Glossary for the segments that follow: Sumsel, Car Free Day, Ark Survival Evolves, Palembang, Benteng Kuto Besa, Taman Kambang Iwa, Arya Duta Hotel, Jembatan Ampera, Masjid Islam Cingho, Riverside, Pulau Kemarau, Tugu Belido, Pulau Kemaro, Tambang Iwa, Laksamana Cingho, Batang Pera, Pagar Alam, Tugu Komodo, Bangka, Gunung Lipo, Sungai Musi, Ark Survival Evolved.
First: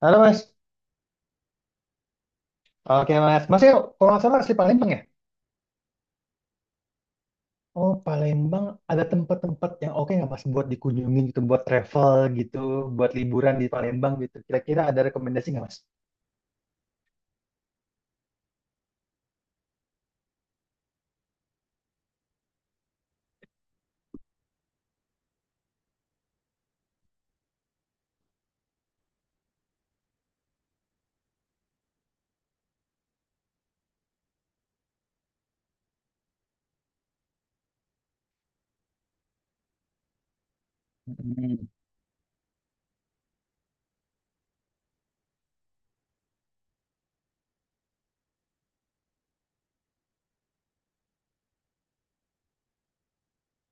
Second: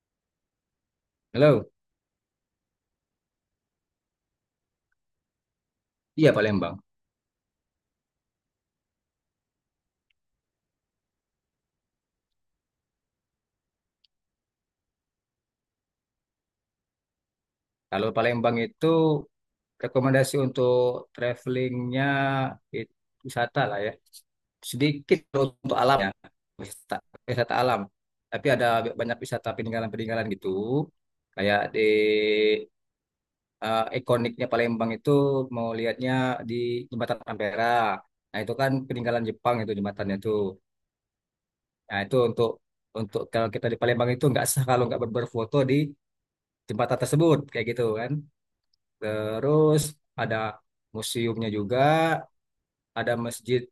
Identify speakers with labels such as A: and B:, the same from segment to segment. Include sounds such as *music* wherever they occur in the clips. A: Halo Mas.
B: Halo,
A: Oke Mas. Masnya ya, kalau nggak salah asli Palembang ya?
B: iya, Palembang.
A: Oh Palembang, ada tempat-tempat yang oke nggak Mas buat dikunjungi gitu, buat travel gitu, buat liburan di Palembang gitu. Kira-kira ada rekomendasi nggak Mas?
B: Kalau Palembang itu rekomendasi untuk travelingnya itu wisata lah ya. Sedikit untuk alamnya, wisata, wisata alam. Tapi ada banyak wisata peninggalan-peninggalan gitu. Kayak ikoniknya Palembang itu mau lihatnya di Jembatan Ampera. Nah, itu kan peninggalan Jepang, itu jembatannya tuh.
A: Hmm.
B: Nah itu untuk kalau kita di Palembang itu nggak sah kalau nggak berfoto di jembatan tersebut kayak gitu kan. Terus ada museumnya juga, ada Masjid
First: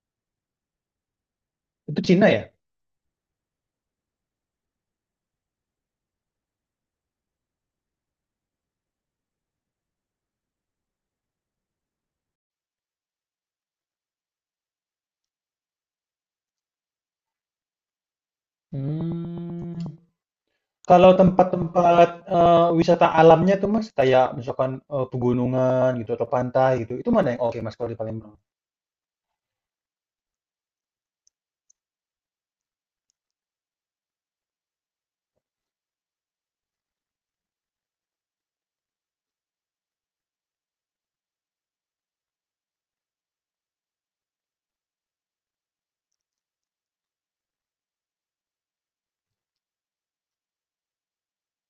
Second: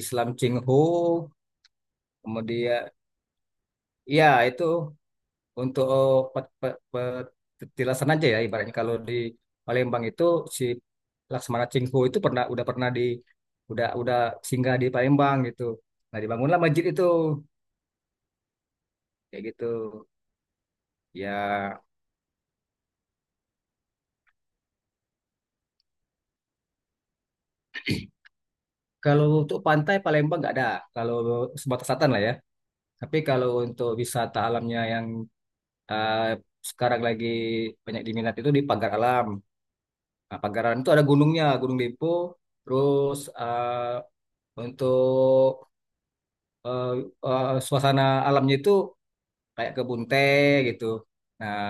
B: Islam Cingho,
A: Itu Cina ya?
B: kemudian ya itu untuk petilasan aja ya ibaratnya kalau di Palembang itu si Laksamana Cingho itu pernah udah pernah di udah singgah di Palembang gitu. Nah, dibangunlah masjid itu kayak gitu.
A: Hmm. Kalau
B: Ya
A: tempat-tempat wisata alamnya tuh Mas, kayak misalkan pegunungan gitu atau pantai gitu, itu mana yang oke Mas kalau di Palembang?
B: kalau untuk pantai Palembang nggak ada, kalau sebatas selatan lah ya. Tapi kalau untuk wisata alamnya yang eh, sekarang lagi banyak diminat itu di Pagar Alam. Nah, Pagar Alam itu ada gunungnya, Gunung Lipo. Terus untuk eh, suasana alamnya itu kayak kebun teh gitu. Nah,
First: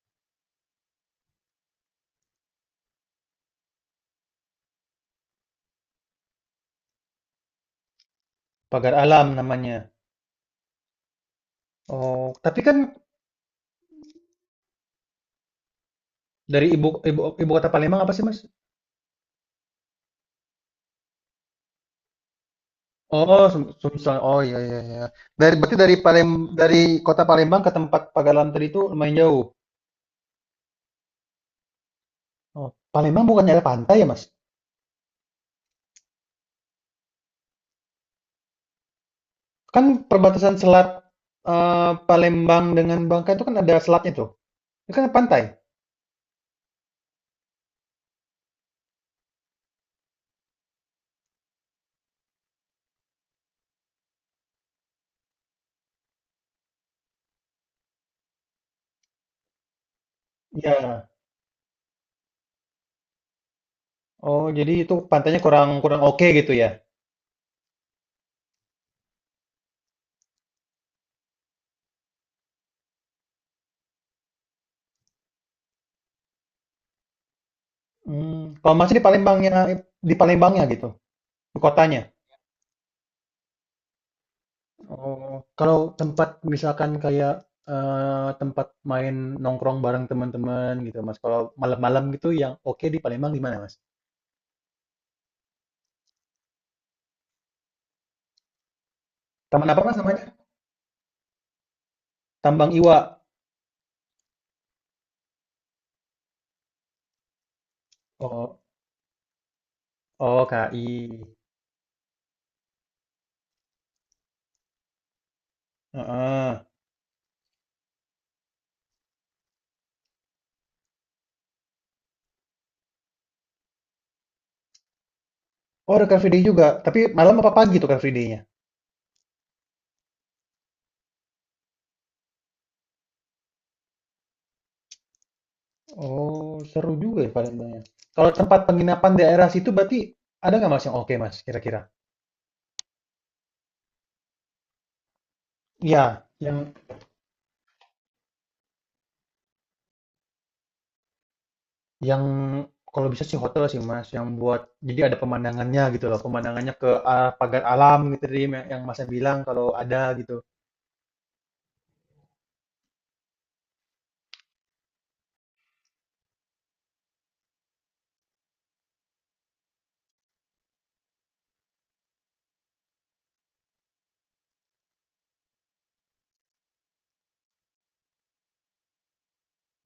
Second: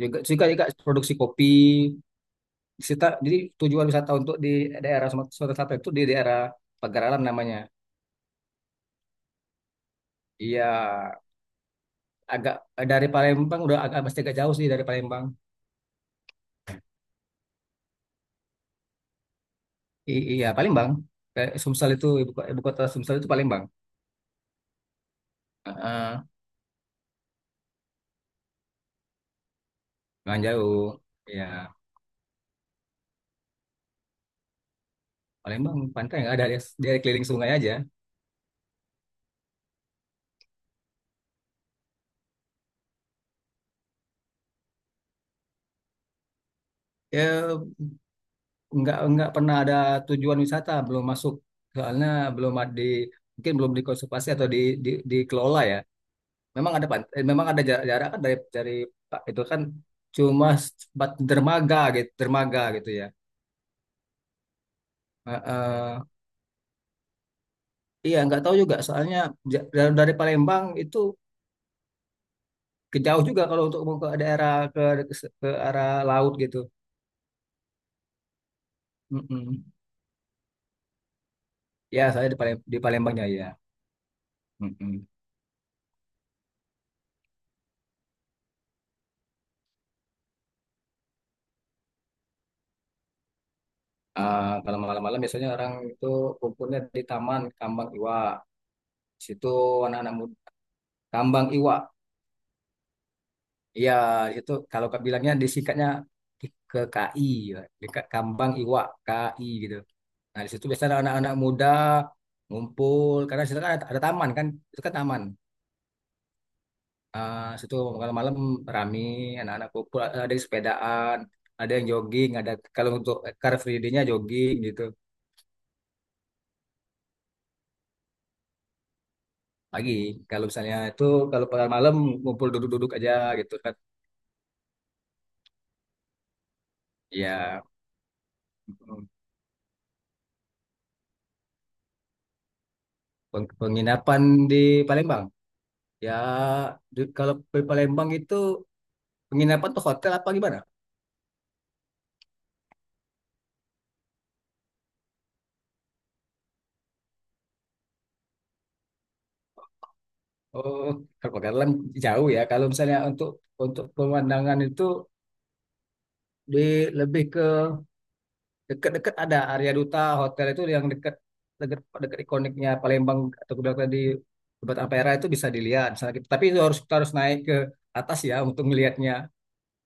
B: juga juga, juga produksi kopi. Kita, jadi tujuan wisata untuk di daerah Sumatera Sumatera Selatan itu di daerah Pagar Alam namanya.
A: Pagar alam namanya.
B: Iya,
A: Oh,
B: agak
A: tapi kan
B: dari Palembang udah agak pasti agak jauh sih dari Palembang.
A: dari ibu ibu ibu kota Palembang apa sih Mas?
B: Iya, Palembang. Kayak Sumsel itu ibu kota Sumsel itu
A: Oh, Sum
B: Palembang.
A: Sumsel. Oh, iya iya iya. Dari berarti dari
B: Heeh,
A: Palem, dari kota Palembang ke tempat Pagalan tadi itu lumayan jauh.
B: nggak jauh. Ya,
A: Oh, Palembang bukannya ada pantai ya, Mas?
B: Palembang pantai nggak ada, dia keliling sungai aja.
A: Kan perbatasan selat, Palembang dengan Bangka itu kan ada selatnya tuh. Itu kan pantai.
B: Ya, nggak pernah ada tujuan wisata, belum masuk. Soalnya belum ada di mungkin belum dikonservasi atau dikelola ya. Memang ada pantai, memang ada jarak, jarak kan dari Pak, itu kan cuma
A: Iya.
B: sempat dermaga gitu ya.
A: Oh, jadi itu pantainya kurang kurang
B: Heeh.
A: oke gitu ya.
B: Iya, nggak tahu juga. Soalnya dari Palembang itu ke jauh juga kalau untuk mau ke daerah ke arah laut gitu.
A: Hmm. Kalau Mas di Palembangnya,
B: Mm-mm.
A: di Palembangnya gitu, di
B: Ya,
A: kotanya.
B: saya di Palembangnya ya. Mm-mm.
A: Oh, kalau tempat misalkan kayak tempat main nongkrong bareng teman-teman gitu, Mas. Kalau malam-malam gitu yang oke di Palembang di mana, Mas?
B: Ah, kalau malam-malam biasanya orang itu kumpulnya di Taman Kambang Iwa. Di situ
A: Taman apa, Mas,
B: anak-anak
A: namanya?
B: muda. Kambang Iwa.
A: Tambang Iwa.
B: Iya, itu kalau kak bilangnya disikatnya ke KI ya, dekat Kambang
A: Oh,
B: Iwa, KI gitu. Nah,
A: oh,
B: di situ biasanya
A: KI.
B: anak-anak muda ngumpul karena di situ kan ada taman kan, itu kan taman.
A: Heeh.
B: Ah, di situ malam-malam rame, anak-anak kumpul, ada yang sepedaan, ada yang jogging, ada kalau untuk car free day-nya jogging gitu.
A: Oh, ada Car Free Day juga. Tapi malam apa pagi tuh Car Free Day-nya?
B: Pagi. Kalau misalnya itu kalau pada malam ngumpul duduk-duduk aja gitu kan.
A: Oh, seru juga ya
B: Ya
A: Palembangnya. Kalau tempat penginapan daerah situ berarti ada nggak Mas yang oke, Mas, kira-kira?
B: penginapan di Palembang. Ya
A: Iya, yang
B: kalau di Palembang itu penginapan tuh hotel apa gimana?
A: Yang kalau bisa sih hotel sih, Mas, yang buat jadi ada pemandangannya gitu loh, pemandangannya ke arah pagar alam gitu tadi yang Masnya bilang kalau ada gitu.
B: Oh, kalau Pagalan jauh ya. Kalau misalnya untuk pemandangan itu di lebih ke dekat-dekat ada Arya Duta Hotel itu yang dekat dekat dekat ikoniknya Palembang atau kuda tadi Jembatan Ampera itu bisa dilihat. Misalnya, gitu. Tapi itu harus kita harus naik ke atas ya untuk melihatnya.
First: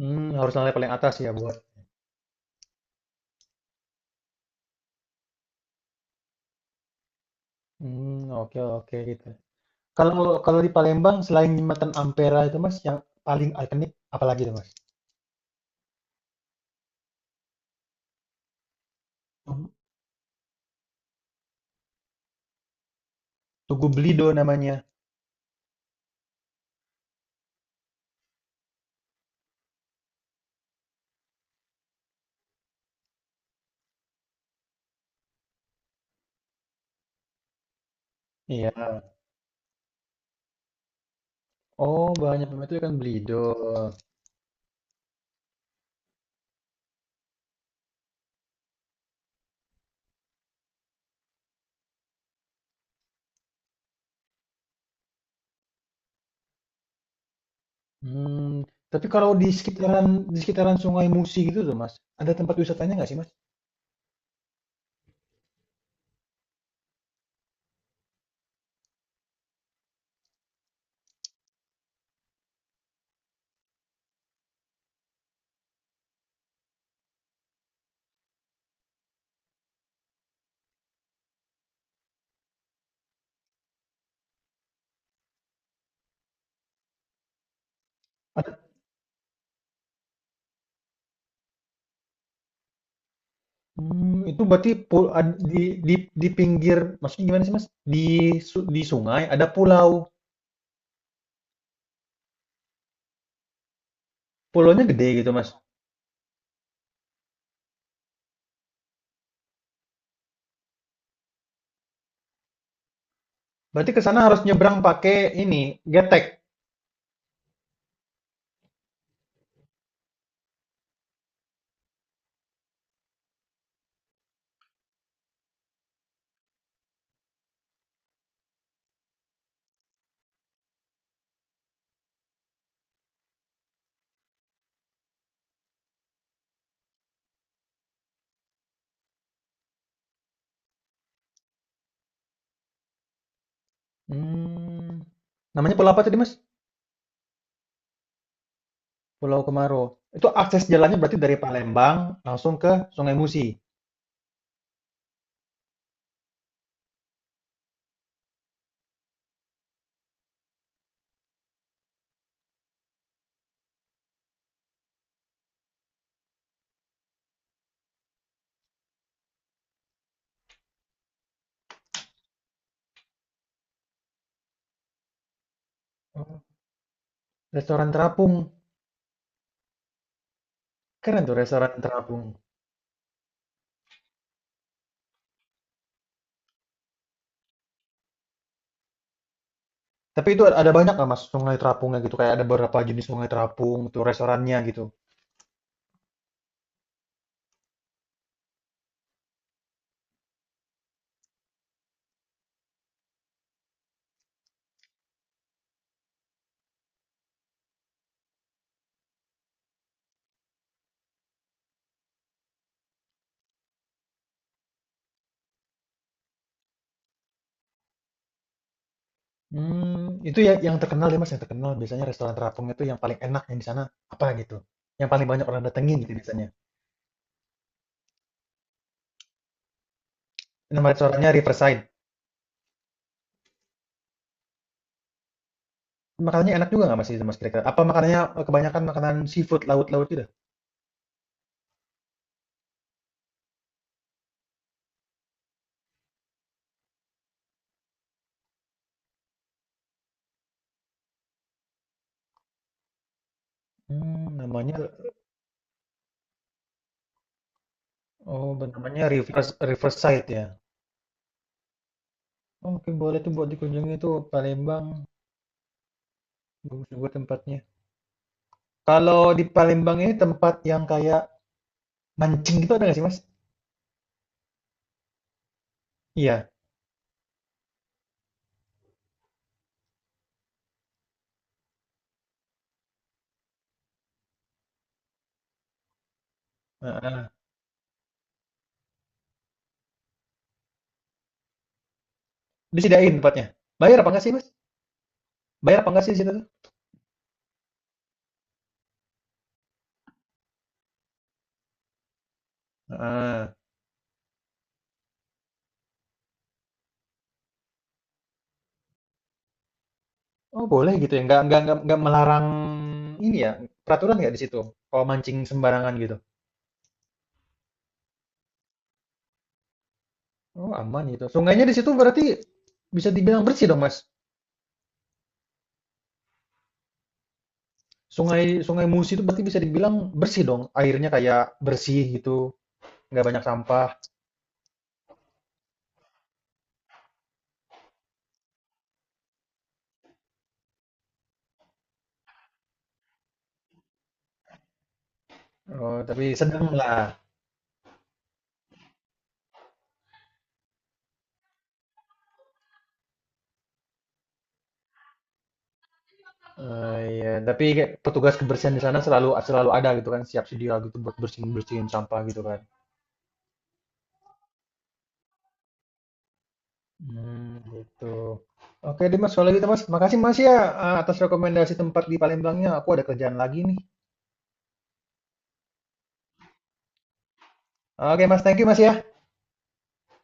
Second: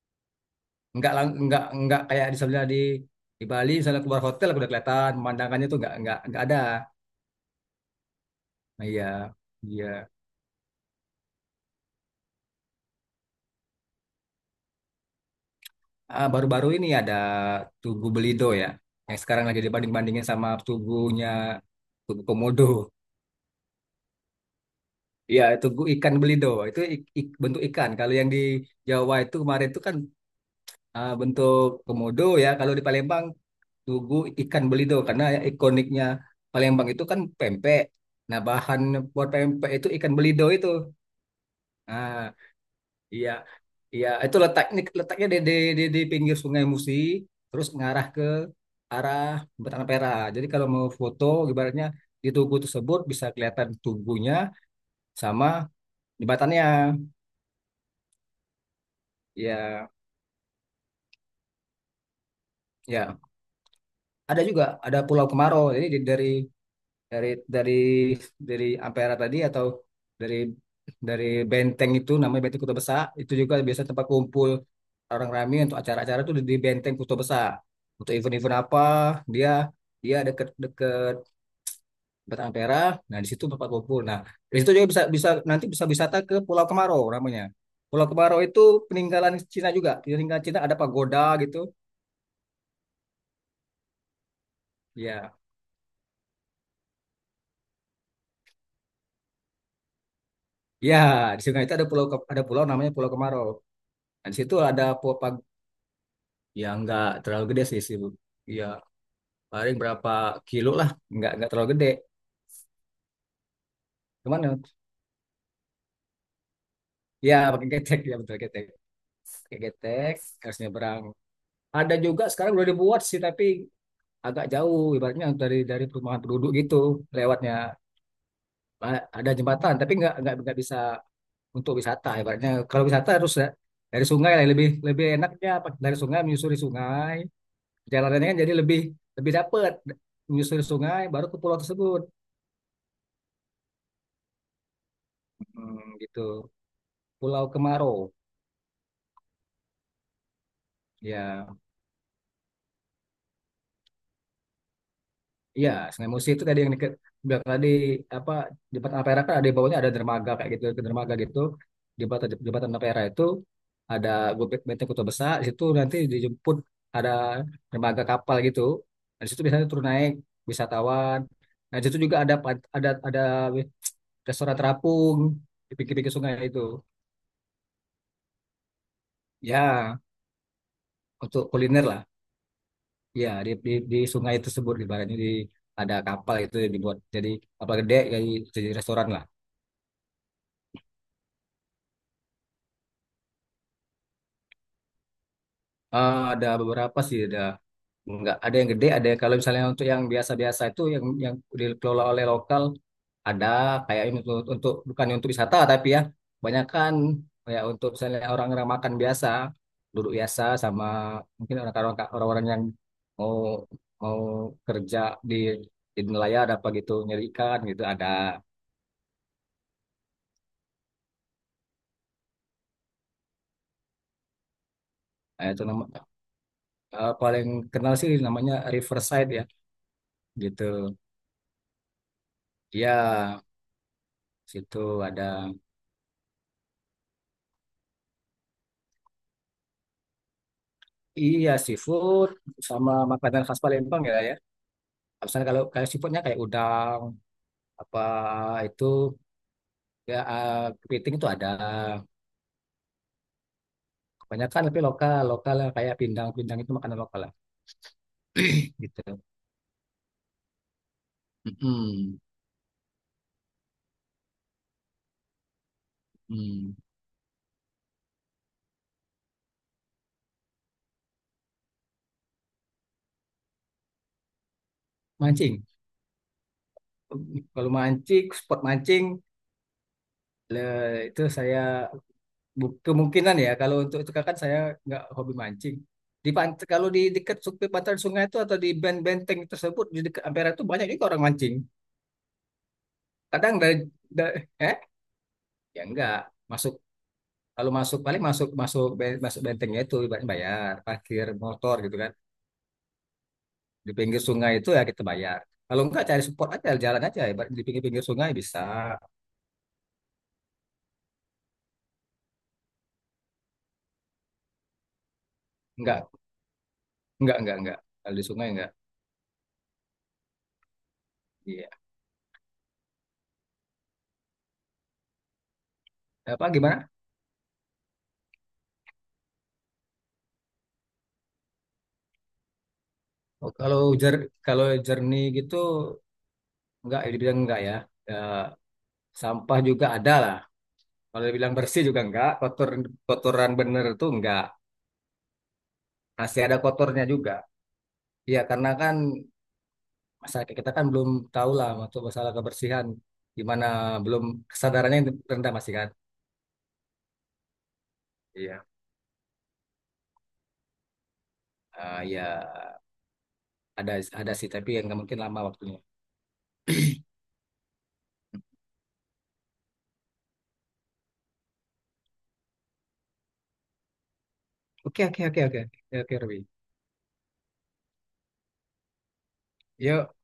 A: Mmm, harus lantai paling
B: Nggak
A: atas ya
B: lang-
A: buat
B: nggak kayak di sebelah di Bali misalnya keluar hotel udah kelihatan pemandangannya tuh nggak ada.
A: mmm, oke
B: Nah,
A: oke
B: iya,
A: gitu.
B: iya.
A: Kalau kalau di Palembang selain jembatan Ampera itu, Mas, yang paling ikonik apalagi tuh, Mas?
B: Ah, baru-baru ini ada Tugu Belido ya yang sekarang lagi
A: Tugu
B: dibanding-bandingin sama tugunya Tugu Komodo.
A: Tugu Belido namanya.
B: Iya, tugu ikan belido itu bentuk ikan. Kalau yang di Jawa itu kemarin itu kan ah, bentuk komodo ya. Kalau di Palembang tugu ikan belido karena ya ikoniknya Palembang itu kan pempek. Nah,
A: Iya.
B: bahan buat pempek itu ikan belido itu.
A: Oh,
B: Ah,
A: banyak memang itu kan
B: iya,
A: Belido.
B: iya. Itu letaknya letaknya di pinggir Sungai Musi, terus ngarah ke arah Batang Pera. Jadi kalau mau foto, ibaratnya di tugu tersebut bisa kelihatan tubuhnya sama jembatannya.
A: Hmm, tapi kalau di
B: Ya,
A: sekitaran, di sekitaran Sungai Musi gitu tuh, Mas, ada tempat wisatanya nggak sih,
B: ya.
A: Mas?
B: Ada juga ada Pulau Kemarau. Jadi dari dari dari Ampera tadi atau dari dari benteng itu namanya benteng Kuto Besa, itu juga biasa tempat kumpul orang ramai untuk acara-acara itu di benteng Kuto Besa untuk event-event apa, dia dia deket deket tempat Ampera, nah di situ tempat kumpul, nah di situ juga bisa, nanti bisa wisata ke Pulau Kemarau namanya. Pulau Kemarau itu peninggalan Cina, juga peninggalan Cina, ada pagoda gitu.
A: Mmm, itu berarti pu ad,
B: Ya,
A: di di di pinggir maksudnya gimana sih Mas? Di su di sungai ada pulau,
B: ya, di sungai itu ada pulau namanya Pulau Kemarau. Nah, di situ
A: pulaunya
B: ada
A: gede gitu
B: pagoda.
A: Mas?
B: Ya nggak terlalu gede sih sih Bu. Ya paling berapa kilo lah, nggak terlalu gede.
A: Berarti ke sana harus
B: Cuman ya,
A: nyebrang pakai ini, getek?
B: ya, pakai getek ya betul getek pakai getek harusnya berang. Ada juga sekarang udah dibuat sih tapi agak jauh ibaratnya dari perumahan penduduk gitu lewatnya. Ada jembatan tapi nggak bisa untuk wisata ibaratnya. Kalau wisata harus dari sungai lah, lebih lebih enaknya dari sungai menyusuri sungai, jalanannya kan jadi lebih lebih dapet, menyusuri sungai baru ke pulau tersebut.
A: Mmm, namanya
B: Hmm,
A: pulau apa tadi
B: gitu.
A: Mas?
B: Pulau Kemaro.
A: Pulau Kemaro. Itu akses jalannya berarti dari
B: Ya,
A: Palembang langsung ke Sungai Musi?
B: ya. Sungai Musi itu tadi yang deket, bilang tadi apa, di jembatan Ampera kan ada di bawahnya ada dermaga kayak gitu, ke dermaga gitu. Di Jembatan jembatan Ampera itu ada Gobek Benteng Kota Besar, di situ nanti dijemput ada dermaga kapal gitu. Nah, di situ biasanya turun naik wisatawan. Nah, di situ juga ada ada restoran terapung di pinggir-pinggir sungai
A: Oh,
B: itu.
A: restoran terapung,
B: Ya,
A: keren tuh
B: untuk
A: restoran
B: kuliner lah.
A: terapung.
B: Ya, di sungai tersebut ibaratnya di ada kapal itu yang dibuat jadi kapal gede, jadi restoran lah.
A: Tapi itu ada banyak nggak Mas sungai terapungnya gitu, kayak ada beberapa jenis sungai terapung, tuh restorannya gitu?
B: Ah, ada beberapa sih, ada nggak ada yang gede, ada yang kalau misalnya untuk yang biasa-biasa itu yang dikelola oleh lokal, ada kayak ini untuk, bukan untuk wisata tapi ya kebanyakan kayak untuk misalnya orang-orang makan biasa, duduk biasa, sama mungkin orang-orang yang mau mau kerja di nelayan ada apa gitu, nyari ikan gitu ada.
A: Hmm, itu ya yang terkenal ya, Mas, yang terkenal biasanya restoran terapung itu yang paling enak yang di sana apa gitu? Yang paling banyak
B: Eh,
A: orang
B: itu nama,
A: datengin gitu biasanya?
B: paling kenal sih namanya Riverside ya
A: Nama
B: gitu.
A: restorannya Riverside.
B: Ya situ ada.
A: Makanannya enak juga nggak, Mas, itu, Mas, kira-kira? Apa makanannya, kebanyakan makanan seafood laut-laut gitu?
B: Iya, seafood sama makanan khas Palembang ya, ya. Misalnya kalau kayak seafoodnya kayak udang apa itu ya, kepiting itu ada.
A: Hmm
B: Kebanyakan
A: namanya
B: lebih lokal lokal lah, kayak pindang-pindang itu makanan lokal lah
A: oh, ben-
B: *clears throat* gitu.
A: namanya Rivers Riverside ya?
B: Mm-mm.
A: Oh, mungkin boleh tuh buat dikunjungi tuh Palembang,
B: Mm.
A: bagus juga tempatnya. Kalau di Palembang ini tempat yang kayak mancing gitu ada nggak sih, Mas?
B: Mancing.
A: Iya,
B: Kalau mancing, spot mancing itu saya, kemungkinan ya kalau untuk itu kan saya nggak hobi mancing. Di pant kalau di
A: heeh,
B: dekat tepi pantai sungai itu atau di benteng-benteng tersebut di dekat Ampera itu banyak juga orang mancing.
A: disediain tempatnya?
B: Kadang dari,
A: Bayar apa nggak sih,
B: da-
A: Mas?
B: eh
A: Bayar
B: ya
A: apa nggak sih
B: enggak
A: di situ tuh?
B: masuk. Kalau masuk paling masuk masuk ben- masuk bentengnya itu ibaratnya bayar parkir motor gitu kan,
A: Heeh.
B: di pinggir sungai itu ya kita bayar. Kalau enggak, cari spot aja, jalan aja ibarat di pinggir-pinggir sungai bisa.
A: Oh boleh gitu ya, nggak melarang ini ya peraturan nggak di situ kalau mancing sembarangan
B: Enggak
A: gitu.
B: enggak, kalau di sungai enggak.
A: Oh aman gitu. Sungainya
B: Iya.
A: di situ berarti bisa dibilang bersih dong Mas.
B: Apa gimana?
A: Sungai Sungai Musi itu berarti bisa dibilang bersih dong. Airnya kayak bersih gitu, nggak banyak
B: Oh, kalau
A: sampah.
B: jer kalau jernih gitu. Enggak, dibilang enggak ya. Eh, sampah juga ada lah. Kalau dibilang bersih juga enggak, kotoran bener itu enggak.
A: Oh, tapi
B: Masih ada
A: sedang
B: kotornya
A: lah.
B: juga. Iya, karena kan masyarakat kita kan belum tahu lah untuk masalah kebersihan. Gimana, belum kesadarannya, rendah masih kan.
A: Eh, iya, tapi kayak petugas
B: Iya.
A: kebersihan di sana selalu selalu ada gitu kan, siap sedia gitu buat bersihin bersihin
B: Ah,
A: sampah gitu kan.
B: ya, ada ada sih tapi yang nggak mungkin lama waktunya.
A: Mmm, gitu. Oke deh Mas, kalau gitu Mas. Makasih Mas ya, atas rekomendasi tempat di Palembangnya, aku ada kerjaan lagi nih.
B: Oke, oke, oke, oke, oke, oke, Ruby.
A: Oke Mas, thank you Mas ya.
B: Yuk.